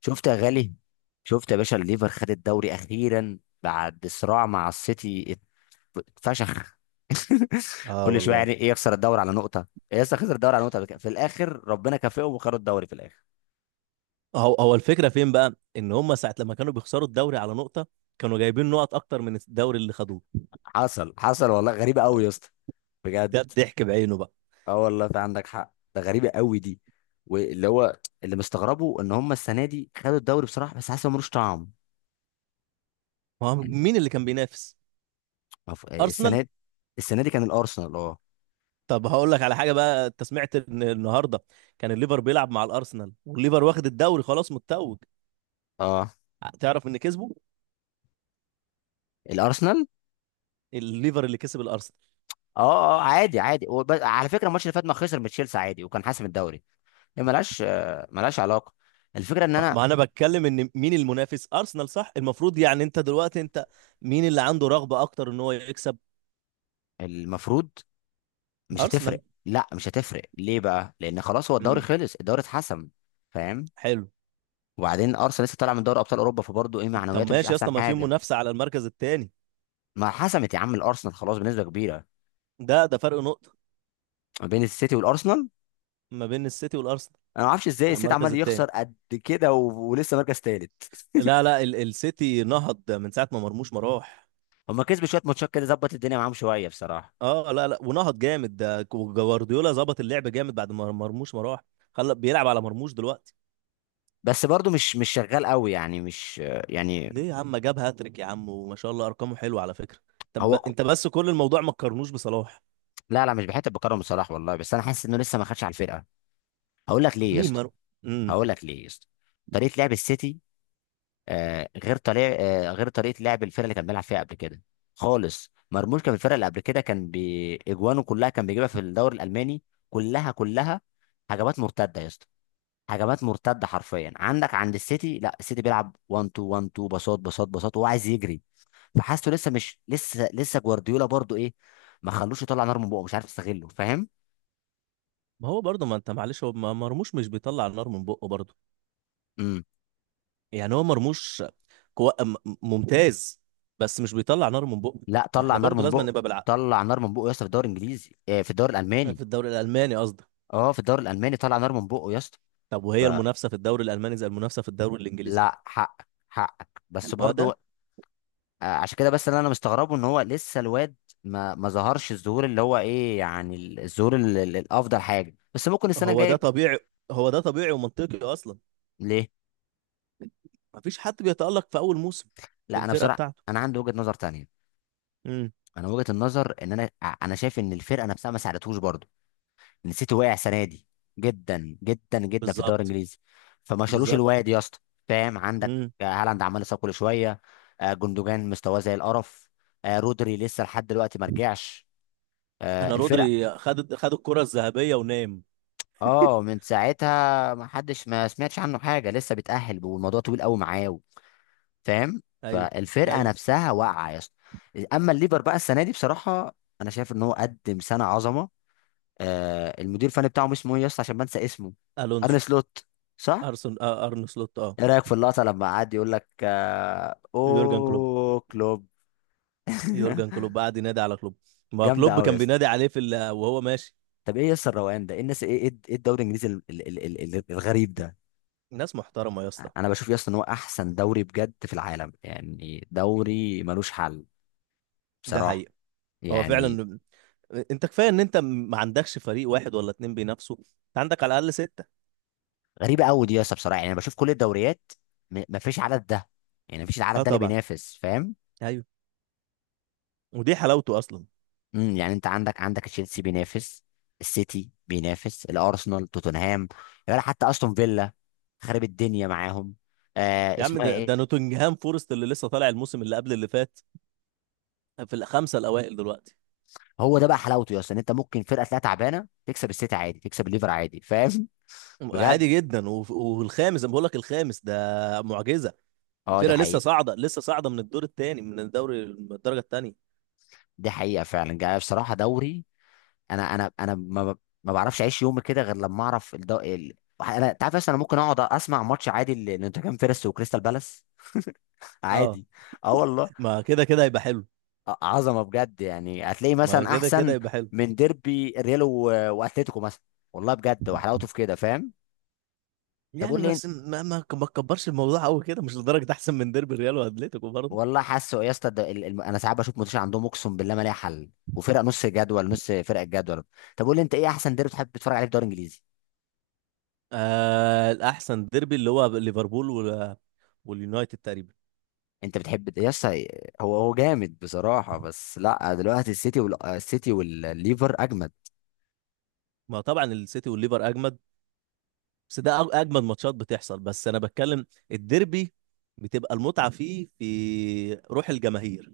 شفت يا غالي شفت يا باشا الليفر خد الدوري اخيرا بعد صراع مع السيتي اتفشخ. اه كل شويه والله. يعني ايه يخسر الدوري على نقطه؟ ايه لسه خسر الدوري على نقطه قبل كده. في الاخر ربنا كافئهم وخدوا الدوري في الاخر. هو الفكره فين بقى ان هم ساعه لما كانوا بيخسروا الدوري على نقطه، كانوا جايبين نقط اكتر من الدوري اللي خدوه. حصل، والله غريبه قوي يا اسطى، بجد. ده الضحك بعينه بقى. اه والله، في عندك حق، ده غريبه قوي دي. واللي هو اللي مستغربه ان هم السنه دي خدوا الدوري بصراحه، بس حاسس إن ملوش طعم. ما هو يعني مين اللي كان بينافس؟ ارسنال. السنه دي. السنه دي كان الارسنال اه طب هقول لك على حاجه بقى، انت سمعت ان النهارده كان الليفر بيلعب مع الارسنال، والليفر واخد الدوري خلاص متوج؟ اه تعرف ان كسبه؟ الارسنال. الليفر اللي كسب الارسنال. اه اه عادي عادي على فكره الماتش اللي فات ما خسر من تشيلسي عادي وكان حاسم الدوري. هي ملهاش علاقه. الفكره ان انا ما انا بتكلم ان مين المنافس؟ ارسنال صح؟ المفروض يعني انت دلوقتي، انت مين اللي عنده رغبه اكتر ان هو يكسب؟ المفروض مش ارسنال. هتفرق لا، مش هتفرق. ليه بقى؟ لان خلاص هو الدوري امم، خلص، الدوري اتحسم، فاهم. حلو. وبعدين ارسنال لسه طالع من دوري ابطال اوروبا، فبرضه ايه طب معنوياته مش ماشي يا اسطى، احسن ما في حاجه. منافسة على المركز الثاني. ما حسمت يا عم، الارسنال خلاص بنسبه كبيره، ده فرق نقطة ما بين السيتي والارسنال. ما بين السيتي والأرسنال انا ما اعرفش ازاي على السيتي المركز عمال يخسر الثاني. قد كده، ولسه مركز تالت. لا ال السيتي نهض من ساعة ما مرموش ما راح. هما كسبوا شويه ماتشات كده ظبط الدنيا معاهم شويه بصراحه، اه، لا ونهض جامد، ده جوارديولا ظبط اللعب جامد بعد ما مرموش ما راح، خلى بيلعب على مرموش دلوقتي. بس برضو مش شغال قوي، يعني مش يعني ليه يا عم؟ جاب هاتريك يا عم، وما شاء الله أرقامه حلوة على فكرة. طب هو ك... انت بس، كل الموضوع ما تقارنوش بصلاح. لا لا، مش بحته بكرم صلاح والله، بس انا حاسس انه لسه ما خدش على الفرقه. هقول لك ليه يا مين؟ اسطى. مرموش. امم. هقول لك ليه يا اسطى طريقه لعب السيتي، آه غير طريقه غير طريقه لعب الفرقه اللي كان بيلعب فيها قبل كده خالص. مرموش كان في الفرقه اللي قبل كده كان باجوانه كلها، كان بيجيبها في الدوري الالماني، كلها كلها. هجمات مرتده يا اسطى، هجمات مرتده حرفيا. عندك عند السيتي، لا، السيتي بيلعب 1 2 1 2، باصات باصات باصات، وهو عايز يجري. فحاسه لسه مش لسه لسه جوارديولا برضو ايه، ما خلوش يطلع نار من بقه، مش عارف يستغله، فاهم. ما هو برضه، ما انت معلش، هو مرموش مش بيطلع النار من بقه برضه. امم، يعني هو مرموش كو... م- ممتاز، بس مش بيطلع نار من بقه. لا طلع واحنا نار برضو من لازم بقه، نبقى بالعقل. طلع نار من بقه يا اسطى في الدوري الالماني. في الدوري الالماني قصدي. اه في الدوري الالماني طلع نار من بقه يا اسطى. طب وهي المنافسه في الدوري الالماني زي المنافسه في الدوري الانجليزي؟ فلا، حقك حقك، بس ما برضو ده. عشان كده، بس اللي انا مستغربه ان هو لسه الواد ما ظهرش الظهور اللي هو ايه، يعني الظهور الافضل حاجه، بس ممكن السنه هو ده الجايه. طبيعي، هو ده طبيعي ومنطقي اصلا. ليه؟ ما فيش حد بيتالق في اول موسم في لا انا الفرقه بصراحه بتاعته. انا عندي وجهه نظر تانية. امم. انا وجهه النظر ان انا انا شايف ان الفرقه نفسها ما ساعدتهوش برضو. السيتي واقع السنه دي جدا جدا جدا في الدوري بالظبط. الانجليزي، فما شالوش بالظبط. الواد يا اسطى، فاهم. عندك امم. هالاند عمال يصاب كل شويه، جندوجان مستواه زي القرف، رودري لسه لحد دلوقتي ما رجعش، انا الفرق. رودري خد الكره الذهبيه ونام. اه من ساعتها ما حدش، ما سمعتش عنه حاجه، لسه بيتاهل والموضوع طويل قوي معاه، فاهم. ايوه. فالفرقه ايوه. نفسها واقعه يا اسطى. اما الليفر بقى السنه دي بصراحه انا شايف ان هو قدم سنه عظمه. المدير الفني بتاعهم اسمه ايه يا اسطى عشان بنسى اسمه؟ ارن الونسو. سلوت، صح. ارسن آه ارن سلوت، اه. ايه رايك في اللقطه لما قعد يقول لك يورجن كلوب. اوه كلوب؟ يورجن كلوب قعد ينادي على كلوب. ما هو جامده كلوب قوي يا كان اسطى. بينادي عليه وهو ماشي. طب ايه يا اسطى الروقان ده؟ ايه الناس؟ ايه ايه إيه الدوري الانجليزي الغريب ده؟ ناس محترمه يا اسطى. انا بشوف يا اسطى ان هو احسن دوري بجد في العالم، يعني دوري ملوش حل ده بصراحه. حقيقه. هو يعني فعلا. انت كفايه ان انت ما عندكش فريق واحد ولا اتنين بينافسوا، انت عندك على الاقل سته. غريبه قوي دي يا اسطى، بصراحه يعني انا بشوف كل الدوريات، مفيش عدد ده، يعني مفيش العدد اه ده اللي طبعا. بينافس، فاهم. ايوه. ودي حلاوته اصلا. امم، يعني انت عندك تشيلسي بينافس، السيتي بينافس، الارسنال، توتنهام، ولا حتى استون فيلا، خرب الدنيا معاهم. آه يا عم اسمها ده ايه. ده نوتنجهام فورست اللي لسه طالع الموسم اللي قبل اللي فات، في الخمسه الاوائل دلوقتي. هو ده بقى حلاوته يا اسطى، ان انت ممكن فرقه تلاقيها تعبانه تكسب السيتي عادي، تكسب الليفر عادي، فاهم. بجد. عادي جدا. والخامس انا بقول لك الخامس ده معجزه. اه دي الفرقه لسه حقيقه. صاعده، لسه صاعده من الدور الثاني، من الدوري من الدرجه الثانيه. دي حقيقه فعلا، جاي بصراحه دوري. انا ما بعرفش اعيش يومي كده غير لما اعرف انت عارف اصلا انا ممكن اقعد اسمع ماتش عادي لنوتنجهام فيرست وكريستال بالاس. اه عادي. اه والله. ما كده كده هيبقى حلو. عظمه بجد، يعني هتلاقي ما مثلا كده كده احسن يبقى حلو. من ديربي ريال واتليتيكو مثلا. والله بجد، وحلاوته في كده، فاهم. طب يعني قول لي انت. بس ما تكبرش الموضوع قوي كده، مش لدرجه احسن من ديربي الريال واتليتيكو برضه. والله حاسه يا اسطى ده انا ساعات بشوف ماتش عندهم اقسم بالله ما ليها حل، وفرق نص جدول، نص فرق الجدول. طب قول لي انت، ايه احسن ديربي بتحب تتفرج عليه في الدوري الانجليزي؟ آه الاحسن ديربي اللي هو ليفربول واليونايتد تقريبا. انت بتحب يا اسطى. هو هو جامد بصراحه، بس لا دلوقتي السيتي، والسيتي والليفر اجمد. ما طبعا السيتي والليفر اجمد، بس ده اجمد ماتشات بتحصل، بس انا بتكلم الديربي بتبقى المتعه فيه في روح الجماهير.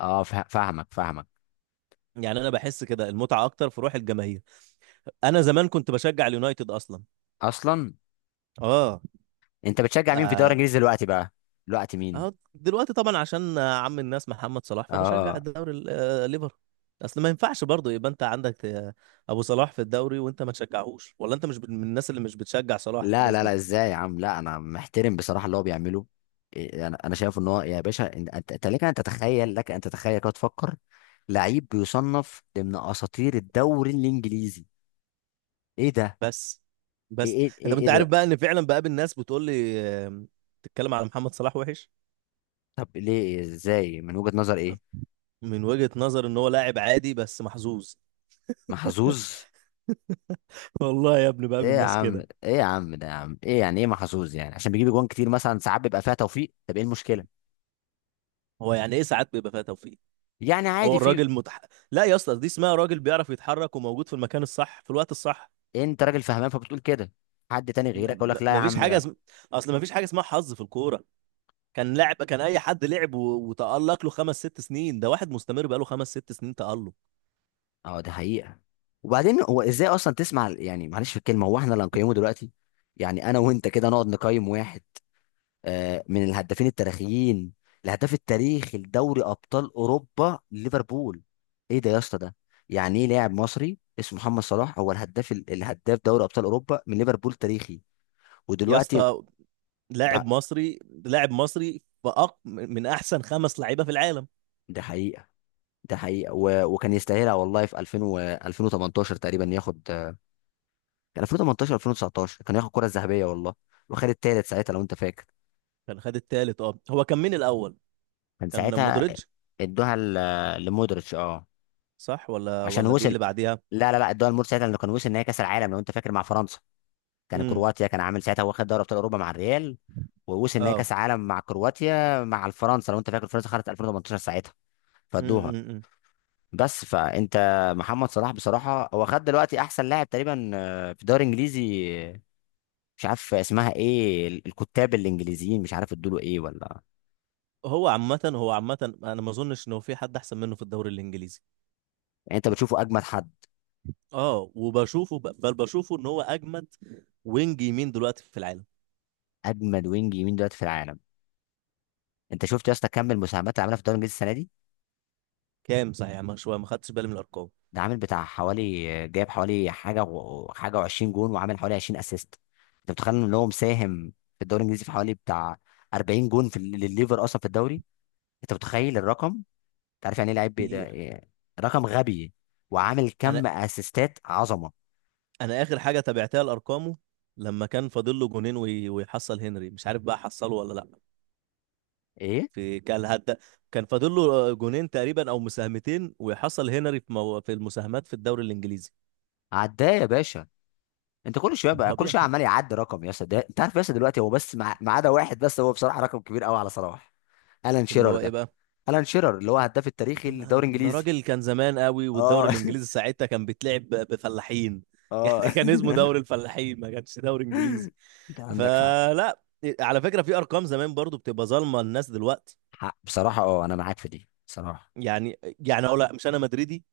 اه، فاهمك فاهمك. يعني انا بحس كده المتعه اكتر في روح الجماهير. انا زمان كنت بشجع اليونايتد اصلا. اصلا اه. انت بتشجع مين في الدوري آه الانجليزي دلوقتي بقى؟ دلوقتي اه مين؟ دلوقتي طبعا عشان عم الناس محمد صلاح، فبشجع اه، الدوري ليفر. اصل ما ينفعش برضه يبقى انت عندك ابو صلاح في الدوري وانت ما تشجعهوش، ولا انت مش من الناس اللي مش بتشجع صلاح، لا الناس لا لا دي. ازاي يا عم، لا انا محترم بصراحه اللي هو بيعمله. انا انا شايف ان هو يا باشا انت أنت لك ان تتخيل، لك ان تتخيل كده تفكر. لعيب بيصنف ضمن اساطير الدوري الانجليزي. ايه ده، بس، بس انت، انت إيه عارف ده. بقى ان فعلا بقابل ناس بتقول لي تتكلم على محمد صلاح وحش. طب ليه؟ ازاي؟ من وجهه نظر ايه؟ من وجهة نظر ان هو لاعب عادي بس محظوظ. محظوظ؟ والله يا ابني بقى، ايه من يا الناس عم، كده. ايه يا عم ده، يا عم ايه يعني ايه محظوظ؟ يعني عشان بيجيب جوان كتير مثلا ساعات بيبقى فيها توفيق؟ طب ايه المشكله هو يعني ايه ساعات بيبقى فيها توفيق؟ يعني؟ هو عادي في. الراجل متح... لا يا اسطى، دي اسمها راجل بيعرف يتحرك وموجود في المكان الصح في الوقت الصح. انت راجل فهمان فبتقول كده، حد تاني غيرك يقول م- لك لا يا مفيش عم حاجه ده. اسم... اصل مفيش حاجه اسمها حظ في الكوره. كان اي حد لعب وتألق له خمس ست سنين، ده واحد مستمر بقاله خمس ست سنين تألق. اه دي حقيقة. وبعدين هو ازاي اصلا تسمع يعني معلش في الكلمة، هو احنا اللي هنقيمه دلوقتي؟ يعني انا وانت كده نقعد نقيم واحد من الهدافين التاريخيين، الهداف التاريخي لدوري ابطال اوروبا ليفربول. ايه ده يا اسطى ده؟ يعني ايه لاعب مصري اسمه محمد صلاح هو الهداف الهداف دوري ابطال اوروبا من ليفربول تاريخي؟ يا ودلوقتي اسطى، ده. لاعب مصري لاعب مصري من احسن خمس لعيبه في العالم. ده حقيقة، ده حقيقة، وكان يستاهلها والله في 2000 2018 تقريبا ياخد. كان 2018 2019 كان ياخد الكره الذهبيه والله، وخد التالت ساعتها لو انت فاكر. كان خد التالت، اه. هو كان مين الاول؟ كان كان ساعتها مودريتش. ادوها لمودريتش، اه، صح؟ ولا عشان ولا دي وصل. اللي بعديها؟ لا لا لا ادوها لمودريتش ساعتها لانه كان وصل نهائي كاس العالم لو انت فاكر مع فرنسا، كان امم. كرواتيا كان عامل ساعتها واخد دوري ابطال اوروبا مع الريال، ووصل نهائي اه. كاس عالم مع كرواتيا مع الفرنسا لو انت فاكر. فرنسا خدت 2018 ساعتها، امم. أمم، فادوها. أمم. بس فانت، محمد صلاح بصراحه هو خد دلوقتي احسن لاعب تقريبا في الدوري الانجليزي. مش عارف اسمها ايه الكتاب الانجليزيين مش عارف ادوله ايه ولا. هو عامه انا ما اظنش ان هو في حد احسن منه في الدوري الانجليزي. يعني انت بتشوفه اجمد حد؟ اه وبشوفه ب- بل بشوفه ان هو اجمد وينج يمين دلوقتي في العالم. اجمد وينج يمين دلوقتي في العالم. انت شفت يا اسطى كم المساهمات اللي عملها في الدوري الانجليزي السنه دي؟ كام؟ صحيح ما شويه ما خدتش بالي من الارقام. ده عامل بتاع حوالي، جايب حوالي حاجه حاجه و20 جون، وعامل حوالي 20 اسيست. انت متخيل ان هو مساهم في الدوري الانجليزي في حوالي بتاع 40 جون في للليفر اصلا في الدوري. انت متخيل الرقم؟ انت عارف يعني ايه لعيب ده كتير. إيه؟ رقم غبي. وعامل انا كم اسيستات عظمه. انا اخر حاجه تابعتها لارقامه لما كان فاضل له جونين ويحصل هنري، مش عارف بقى حصله ولا لا. ايه، في كان هدا. كان فاضل له جونين تقريبا او مساهمتين ويحصل هنري في المساهمات في الدوري الانجليزي. عداه يا باشا، انت كل طبيعي. شويه عمال يعدي رقم يا اسطى ده، انت عارف يا اسطى دلوقتي هو بس ما عدا واحد بس، هو بصراحه رقم كبير قوي على صلاح. الان اللي شيرر هو ايه ده، بقى؟ الان شيرر اللي هو هداف التاريخي طب ما أنا- للدوري ده الانجليزي. راجل كان زمان قوي، اه والدوري الانجليزي ساعتها كان بيتلعب بفلاحين. يعني اه كان اسمه دوري الفلاحين، ما كانش دوري انجليزي. انت عندك حق. فلا، على فكره في ارقام زمان برضو بتبقى ظالمه الناس دلوقتي. بصراحه اه انا معاك في دي بصراحه. يعني يعني اقول لأ، مش انا مدريدي،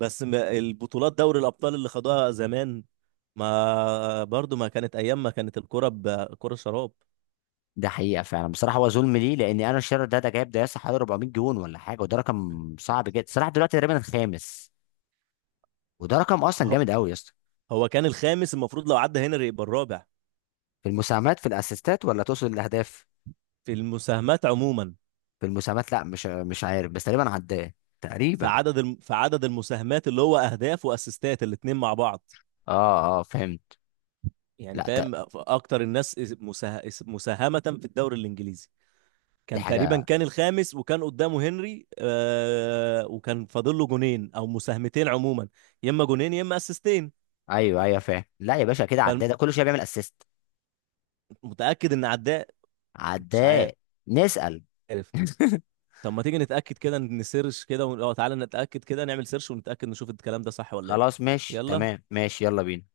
بس البطولات دوري الابطال اللي خدوها زمان، ما برضو ما كانت ايام، ما كانت الكره بكره شراب. ده حقيقه فعلا بصراحه، هو ظلم ليه، لان انا شيرر ده ده جايب ده يا اسطى حوالي 400 جون ولا حاجه، وده رقم صعب جدا. صلاح دلوقتي تقريبا الخامس، وده رقم اصلا هو جامد قوي يا اسطى. هو كان الخامس المفروض، لو عدى هنري يبقى الرابع. في المساهمات، في الاسيستات ولا تقصد الاهداف؟ في المساهمات عموما. في المساهمات، لا مش عارف بس تقريبا عداه، تقريبا. في عدد المساهمات، اللي هو اهداف واسيستات الاثنين مع بعض. اه اه فهمت. يعني لا ت- فاهم، اكتر الناس مساهمة في الدوري الانجليزي. دي كان تقريبا حاجه. كان الخامس، وكان قدامه هنري آه، وكان فاضل له جونين او مساهمتين عموما. يا اما جونين يا اما اسيستين. ايوه ايوه فاهم، لا يا باشا كده عداه، ده كل شويه بيعمل اسيست. فمتاكد ان عداه. مش عداء. نسأل. عارف. طب ما تيجي نتاكد كده، نسيرش كده ون... اه تعالى نتاكد كده، نعمل سيرش ونتاكد، نشوف الكلام ده صح ولا ايه. خلاص ماشي يلا. تمام، ماشي، يلا بينا.